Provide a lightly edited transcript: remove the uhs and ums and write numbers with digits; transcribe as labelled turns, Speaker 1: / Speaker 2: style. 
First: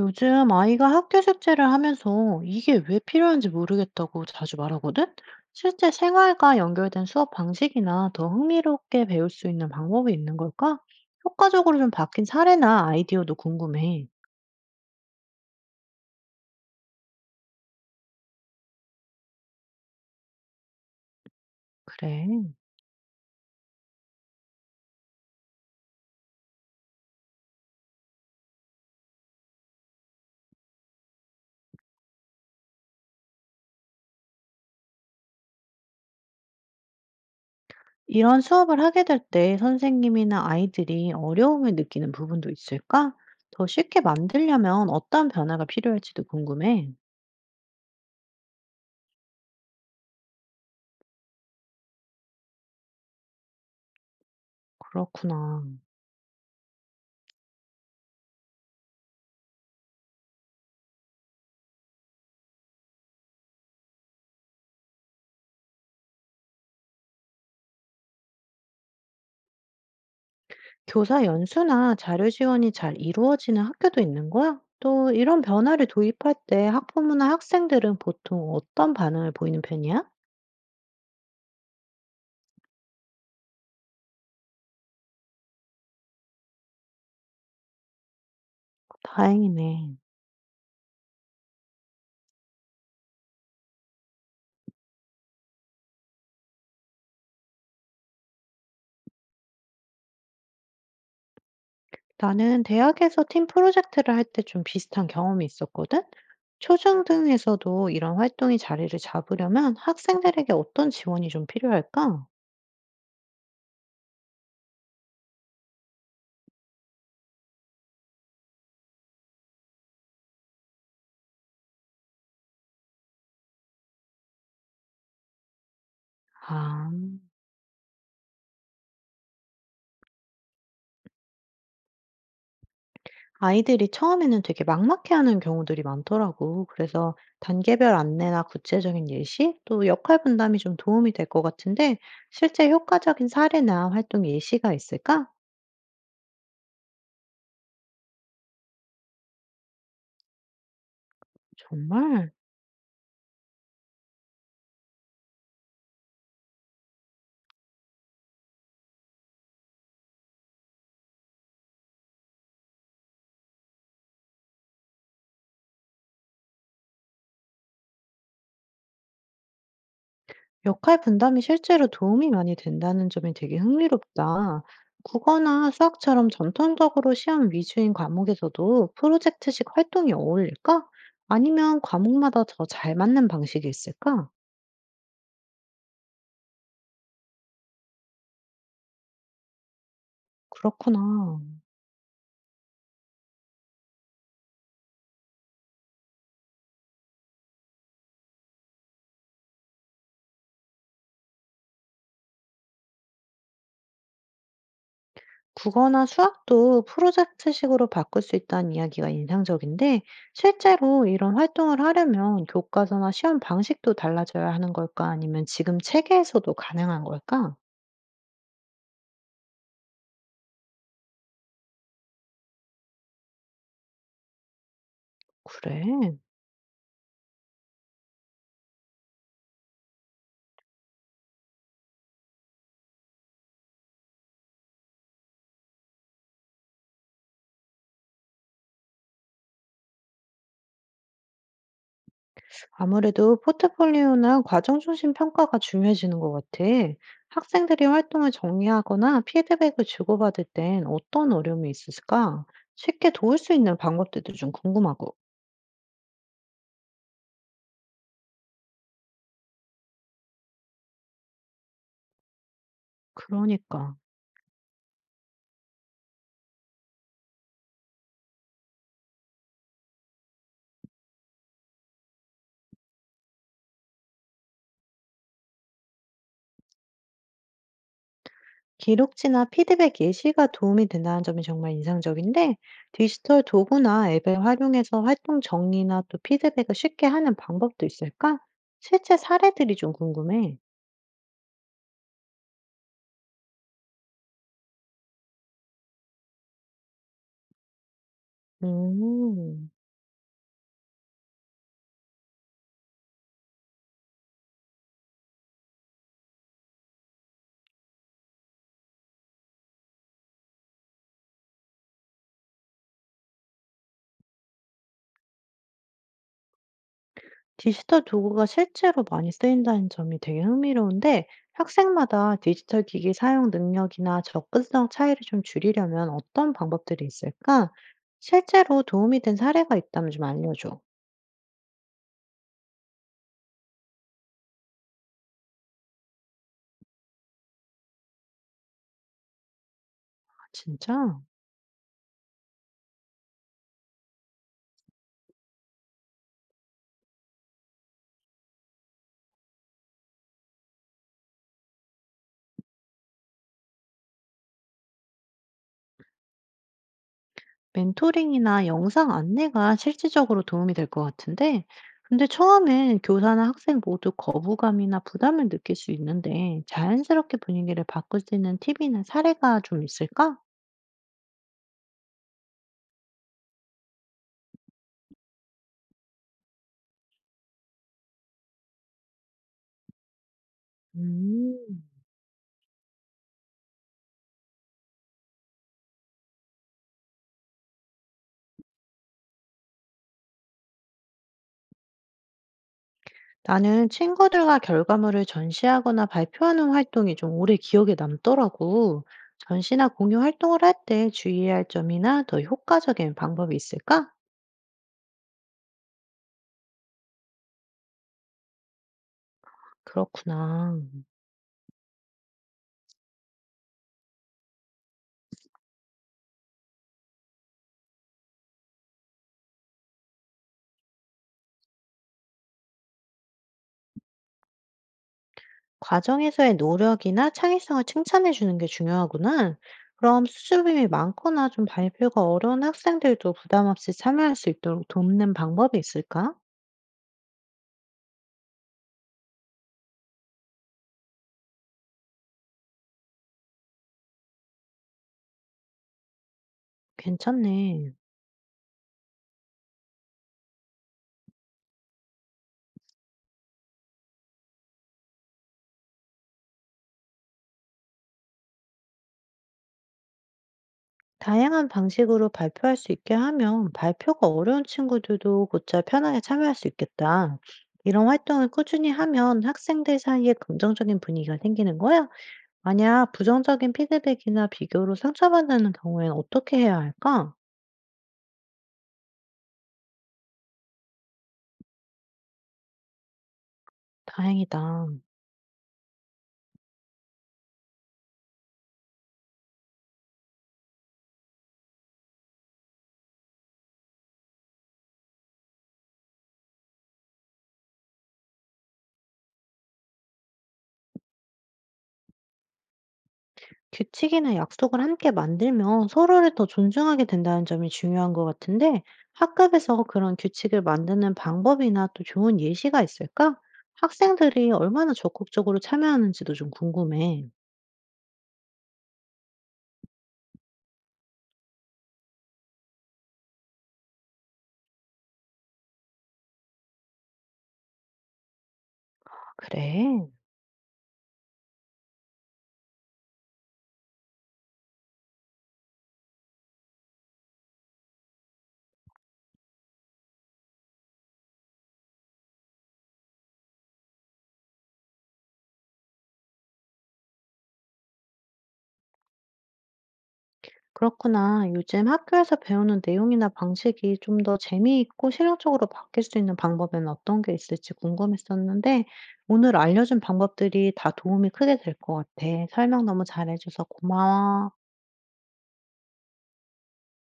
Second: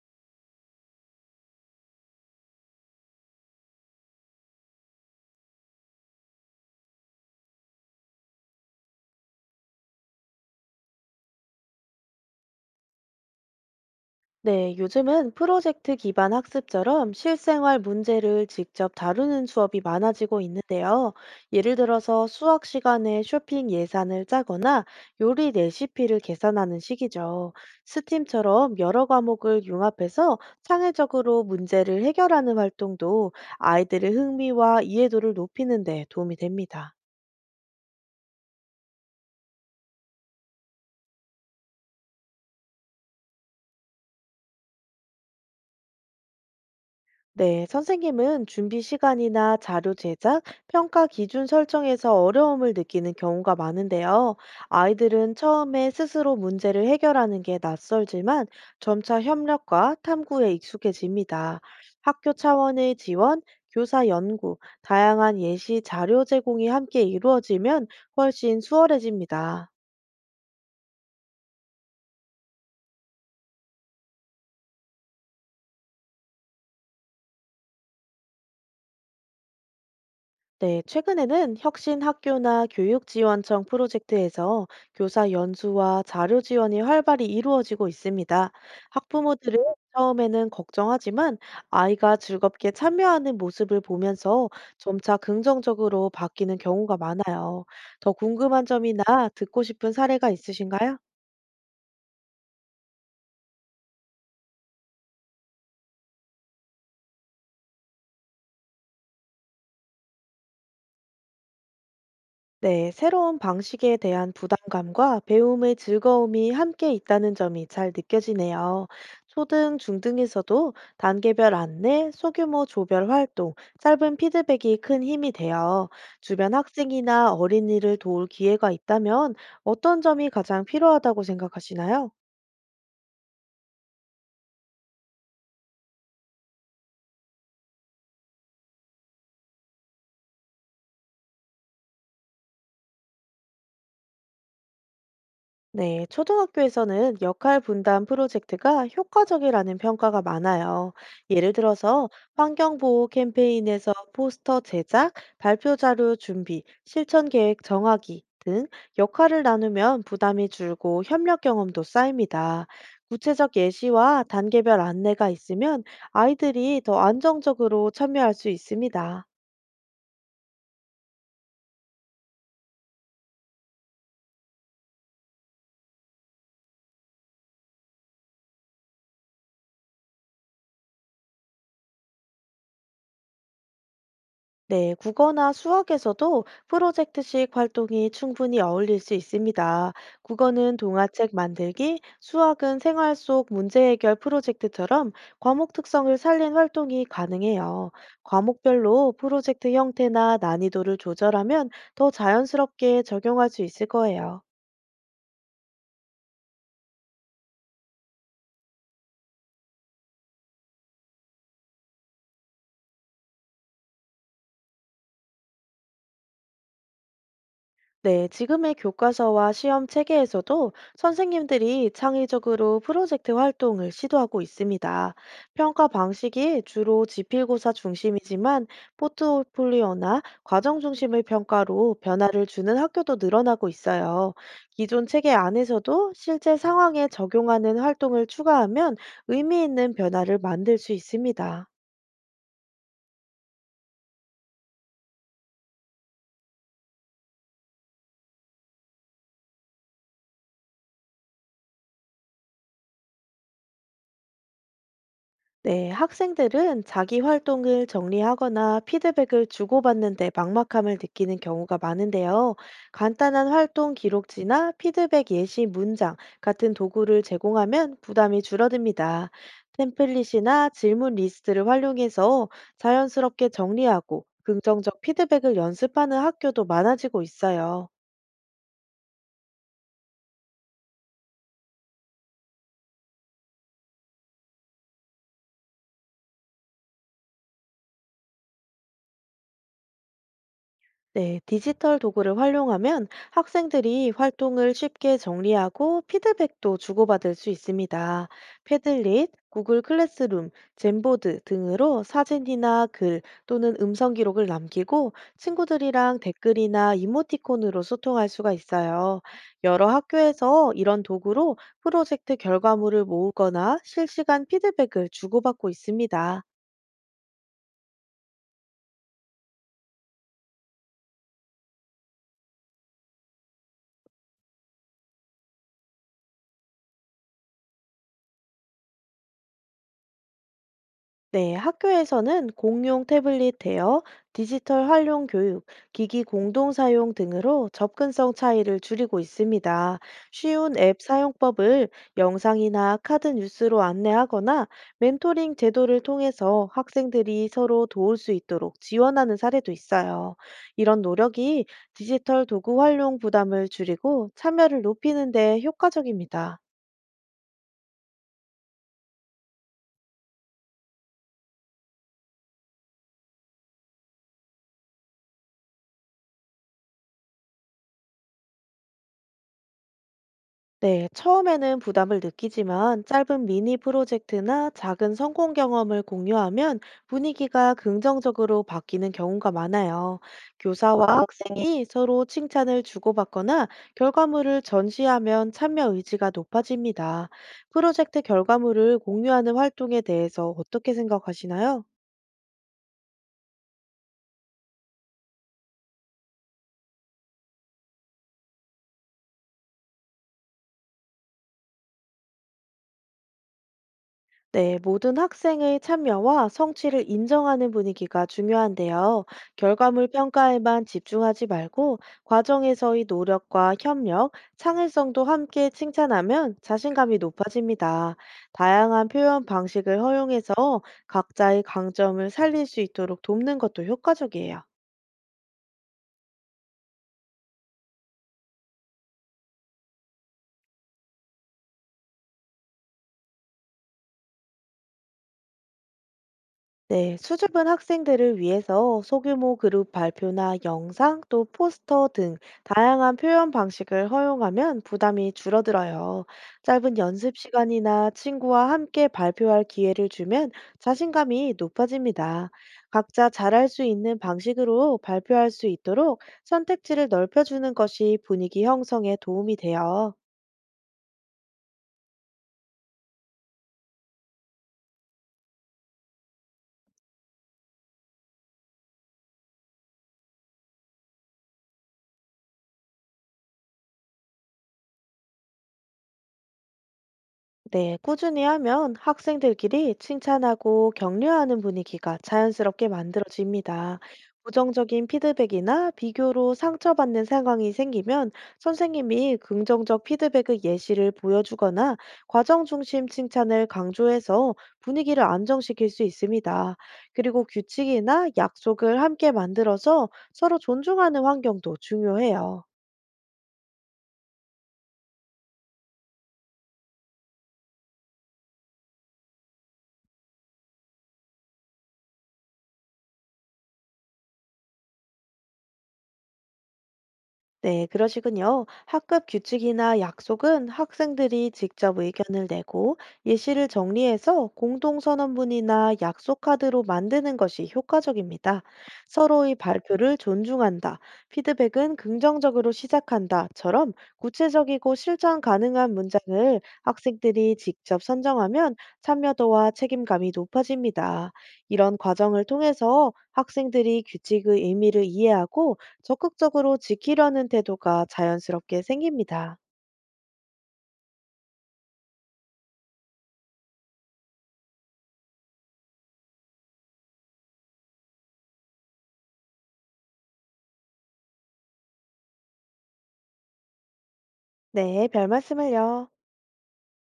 Speaker 1: 요즘 아이가 학교 숙제를 하면서 이게 왜 필요한지 모르겠다고 자주 말하거든? 실제 생활과 연결된 수업 방식이나 더 흥미롭게 배울 수 있는 방법이 있는 걸까? 효과적으로 좀 바뀐 사례나 아이디어도 궁금해.
Speaker 2: 네, 요즘은 프로젝트 기반 학습처럼 실생활 문제를 직접 다루는 수업이 많아지고 있는데요. 예를 들어서
Speaker 1: 그래.
Speaker 2: 수학 시간에 쇼핑 예산을 짜거나 요리 레시피를 계산하는 식이죠. 스팀처럼 여러 과목을 융합해서 창의적으로 문제를 해결하는 활동도 아이들의 흥미와 이해도를 높이는 데 도움이 됩니다.
Speaker 1: 이런 수업을 하게 될 때 선생님이나 아이들이 어려움을 느끼는 부분도 있을까? 더 쉽게 만들려면 어떤 변화가 필요할지도 궁금해.
Speaker 2: 네, 선생님은 준비 시간이나 자료 제작, 평가 기준 설정에서 어려움을 느끼는 경우가 많은데요. 아이들은
Speaker 1: 그렇구나.
Speaker 2: 처음에 스스로 문제를 해결하는 게 낯설지만 점차 협력과 탐구에 익숙해집니다. 학교 차원의 지원, 교사 연구, 다양한 예시 자료 제공이 함께 이루어지면 훨씬 수월해집니다.
Speaker 1: 교사 연수나 자료 지원이 잘 이루어지는 학교도 있는 거야? 또 이런 변화를 도입할 때 학부모나 학생들은 보통 어떤 반응을 보이는 편이야?
Speaker 2: 네, 최근에는 혁신학교나 교육지원청 프로젝트에서 교사 연수와 자료 지원이 활발히 이루어지고 있습니다. 학부모들은
Speaker 1: 다행이네.
Speaker 2: 처음에는 걱정하지만 아이가 즐겁게 참여하는 모습을 보면서 점차 긍정적으로 바뀌는 경우가 많아요. 더 궁금한 점이나 듣고 싶은 사례가 있으신가요?
Speaker 1: 나는 대학에서 팀 프로젝트를 할 때 좀 비슷한 경험이 있었거든? 초중등에서도 이런 활동이 자리를 잡으려면 학생들에게 어떤 지원이 좀 필요할까?
Speaker 2: 네, 새로운 방식에 대한 부담감과 배움의 즐거움이 함께 있다는 점이 잘 느껴지네요. 초등, 중등에서도 단계별 안내, 소규모 조별 활동, 짧은 피드백이 큰 힘이 돼요. 주변
Speaker 1: 아.
Speaker 2: 학생이나 어린이를 도울 기회가 있다면 어떤 점이 가장 필요하다고 생각하시나요?
Speaker 1: 아이들이 처음에는 되게 막막해하는 경우들이 많더라고. 그래서 단계별 안내나 구체적인 예시, 또 역할 분담이 좀 도움이 될 것 같은데, 실제 효과적인 사례나 활동 예시가 있을까?
Speaker 2: 네, 초등학교에서는 역할 분담 프로젝트가 효과적이라는 평가가 많아요. 예를 들어서
Speaker 1: 정말.
Speaker 2: 환경보호 캠페인에서 포스터 제작, 발표 자료 준비, 실천 계획 정하기 등 역할을 나누면 부담이 줄고 협력 경험도 쌓입니다. 구체적 예시와 단계별 안내가 있으면 아이들이 더 안정적으로 참여할 수 있습니다.
Speaker 1: 역할 분담이 실제로 도움이 많이 된다는 점이 되게 흥미롭다. 국어나 수학처럼 전통적으로 시험 위주인 과목에서도 프로젝트식 활동이 어울릴까? 아니면 과목마다 더 잘 맞는 방식이 있을까?
Speaker 2: 네, 국어나 수학에서도 프로젝트식 활동이 충분히 어울릴 수 있습니다. 국어는 동화책
Speaker 1: 그렇구나.
Speaker 2: 만들기, 수학은 생활 속 문제 해결 프로젝트처럼 과목 특성을 살린 활동이 가능해요. 과목별로 프로젝트 형태나 난이도를 조절하면 더 자연스럽게 적용할 수 있을 거예요.
Speaker 1: 국어나 수학도 프로젝트식으로 바꿀 수 있다는 이야기가 인상적인데, 실제로 이런 활동을 하려면 교과서나 시험 방식도 달라져야 하는 걸까? 아니면 지금 체계에서도 가능한 걸까?
Speaker 2: 네, 지금의 교과서와 시험 체계에서도 선생님들이 창의적으로 프로젝트 활동을 시도하고 있습니다. 평가
Speaker 1: 그래.
Speaker 2: 방식이 주로 지필고사 중심이지만 포트폴리오나 과정 중심의 평가로 변화를 주는 학교도 늘어나고 있어요. 기존 체계 안에서도 실제 상황에 적용하는 활동을 추가하면 의미 있는 변화를 만들 수 있습니다.
Speaker 1: 아무래도 포트폴리오나 과정 중심 평가가 중요해지는 것 같아. 학생들이 활동을 정리하거나 피드백을 주고받을 땐 어떤 어려움이 있을까? 쉽게 도울 수 있는 방법들도 좀 궁금하고.
Speaker 2: 네, 학생들은 자기 활동을 정리하거나 피드백을 주고받는데 막막함을 느끼는 경우가 많은데요. 간단한 활동
Speaker 1: 그러니까.
Speaker 2: 기록지나 피드백 예시 문장 같은 도구를 제공하면 부담이 줄어듭니다. 템플릿이나 질문 리스트를 활용해서 자연스럽게 정리하고 긍정적 피드백을 연습하는 학교도 많아지고 있어요.
Speaker 1: 기록지나 피드백 예시가 도움이 된다는 점이 정말 인상적인데, 디지털 도구나 앱을 활용해서 활동 정리나 또 피드백을 쉽게 하는 방법도 있을까? 실제 사례들이 좀 궁금해.
Speaker 2: 네, 디지털 도구를 활용하면 학생들이 활동을 쉽게 정리하고 피드백도 주고받을 수 있습니다. 패들릿,
Speaker 1: 음,
Speaker 2: 구글 클래스룸, 젠보드 등으로 사진이나 글 또는 음성 기록을 남기고 친구들이랑 댓글이나 이모티콘으로 소통할 수가 있어요. 여러 학교에서 이런 도구로 프로젝트 결과물을 모으거나 실시간 피드백을 주고받고 있습니다.
Speaker 1: 디지털 도구가 실제로 많이 쓰인다는 점이 되게 흥미로운데, 학생마다 디지털 기기 사용 능력이나 접근성 차이를 좀 줄이려면 어떤 방법들이 있을까? 실제로 도움이 된 사례가 있다면 좀 알려줘.
Speaker 2: 네, 학교에서는 공용 태블릿 대여, 디지털 활용 교육, 기기 공동 사용 등으로 접근성 차이를 줄이고 있습니다.
Speaker 1: 아,
Speaker 2: 쉬운 앱
Speaker 1: 진짜?
Speaker 2: 사용법을 영상이나 카드 뉴스로 안내하거나 멘토링 제도를 통해서 학생들이 서로 도울 수 있도록 지원하는 사례도 있어요. 이런 노력이 디지털 도구 활용 부담을 줄이고 참여를 높이는 데 효과적입니다.
Speaker 1: 멘토링이나 영상 안내가 실질적으로 도움이 될 것 같은데, 근데 처음엔 교사나 학생 모두 거부감이나 부담을 느낄 수 있는데, 자연스럽게 분위기를 바꿀 수 있는 팁이나 사례가 좀 있을까?
Speaker 2: 네, 처음에는 부담을 느끼지만 짧은 미니 프로젝트나 작은 성공 경험을 공유하면 분위기가 긍정적으로 바뀌는 경우가 많아요. 교사와
Speaker 1: 음.
Speaker 2: 학생이 서로 칭찬을 주고받거나 결과물을 전시하면 참여 의지가 높아집니다. 프로젝트 결과물을 공유하는 활동에 대해서 어떻게 생각하시나요?
Speaker 1: 나는 친구들과 결과물을 전시하거나 발표하는 활동이 좀 오래 기억에 남더라고. 전시나 공유 활동을 할 때 주의해야 할 점이나 더 효과적인 방법이 있을까?
Speaker 2: 네, 모든 학생의 참여와 성취를 인정하는 분위기가 중요한데요. 결과물
Speaker 1: 그렇구나.
Speaker 2: 평가에만 집중하지 말고 과정에서의 노력과 협력, 창의성도 함께 칭찬하면 자신감이 높아집니다. 다양한 표현 방식을 허용해서 각자의 강점을 살릴 수 있도록 돕는 것도 효과적이에요.
Speaker 1: 과정에서의 노력이나 창의성을 칭찬해 주는 게 중요하구나. 그럼 수줍음이 많거나 좀 발표가 어려운 학생들도 부담 없이 참여할 수 있도록 돕는 방법이 있을까?
Speaker 2: 네, 수줍은 학생들을 위해서 소규모 그룹 발표나 영상 또 포스터 등 다양한 표현 방식을 허용하면 부담이 줄어들어요. 짧은 연습
Speaker 1: 괜찮네.
Speaker 2: 시간이나 친구와 함께 발표할 기회를 주면 자신감이 높아집니다. 각자 잘할 수 있는 방식으로 발표할 수 있도록 선택지를 넓혀주는 것이 분위기 형성에 도움이 돼요.
Speaker 1: 다양한 방식으로 발표할 수 있게 하면 발표가 어려운 친구들도 곧잘 편하게 참여할 수 있겠다. 이런 활동을 꾸준히 하면 학생들 사이에 긍정적인 분위기가 생기는 거야? 만약 부정적인 피드백이나 비교로 상처받는 경우에는 어떻게 해야 할까?
Speaker 2: 네, 꾸준히 하면 학생들끼리 칭찬하고 격려하는 분위기가 자연스럽게 만들어집니다.
Speaker 1: 다행이다.
Speaker 2: 부정적인 피드백이나 비교로 상처받는 상황이 생기면 선생님이 긍정적 피드백의 예시를 보여주거나 과정 중심 칭찬을 강조해서 분위기를 안정시킬 수 있습니다. 그리고 규칙이나 약속을 함께 만들어서 서로 존중하는 환경도 중요해요.
Speaker 1: 규칙이나 약속을 함께 만들면 서로를 더 존중하게 된다는 점이 중요한 것 같은데, 학급에서 그런 규칙을 만드는 방법이나 또 좋은 예시가 있을까? 학생들이 얼마나 적극적으로 참여하는지도 좀 궁금해.
Speaker 2: 네, 그러시군요. 학급 규칙이나 약속은 학생들이 직접 의견을 내고 예시를 정리해서 공동선언문이나 약속 카드로 만드는 것이 효과적입니다. 서로의
Speaker 1: 그래.
Speaker 2: 발표를 존중한다, 피드백은 긍정적으로 시작한다처럼 구체적이고 실천 가능한 문장을 학생들이 직접 선정하면 참여도와 책임감이 높아집니다. 이런 과정을 통해서 학생들이 규칙의 의미를 이해하고 적극적으로 지키려는 태도가 자연스럽게 생깁니다.
Speaker 1: 그렇구나. 요즘 학교에서 배우는 내용이나 방식이 좀 더 재미있고 실용적으로 바뀔 수 있는 방법에는 어떤 게 있을지 궁금했었는데, 오늘 알려준 방법들이 다 도움이 크게 될 것 같아. 설명 너무 잘해줘서 고마워.
Speaker 2: 네, 별 말씀을요.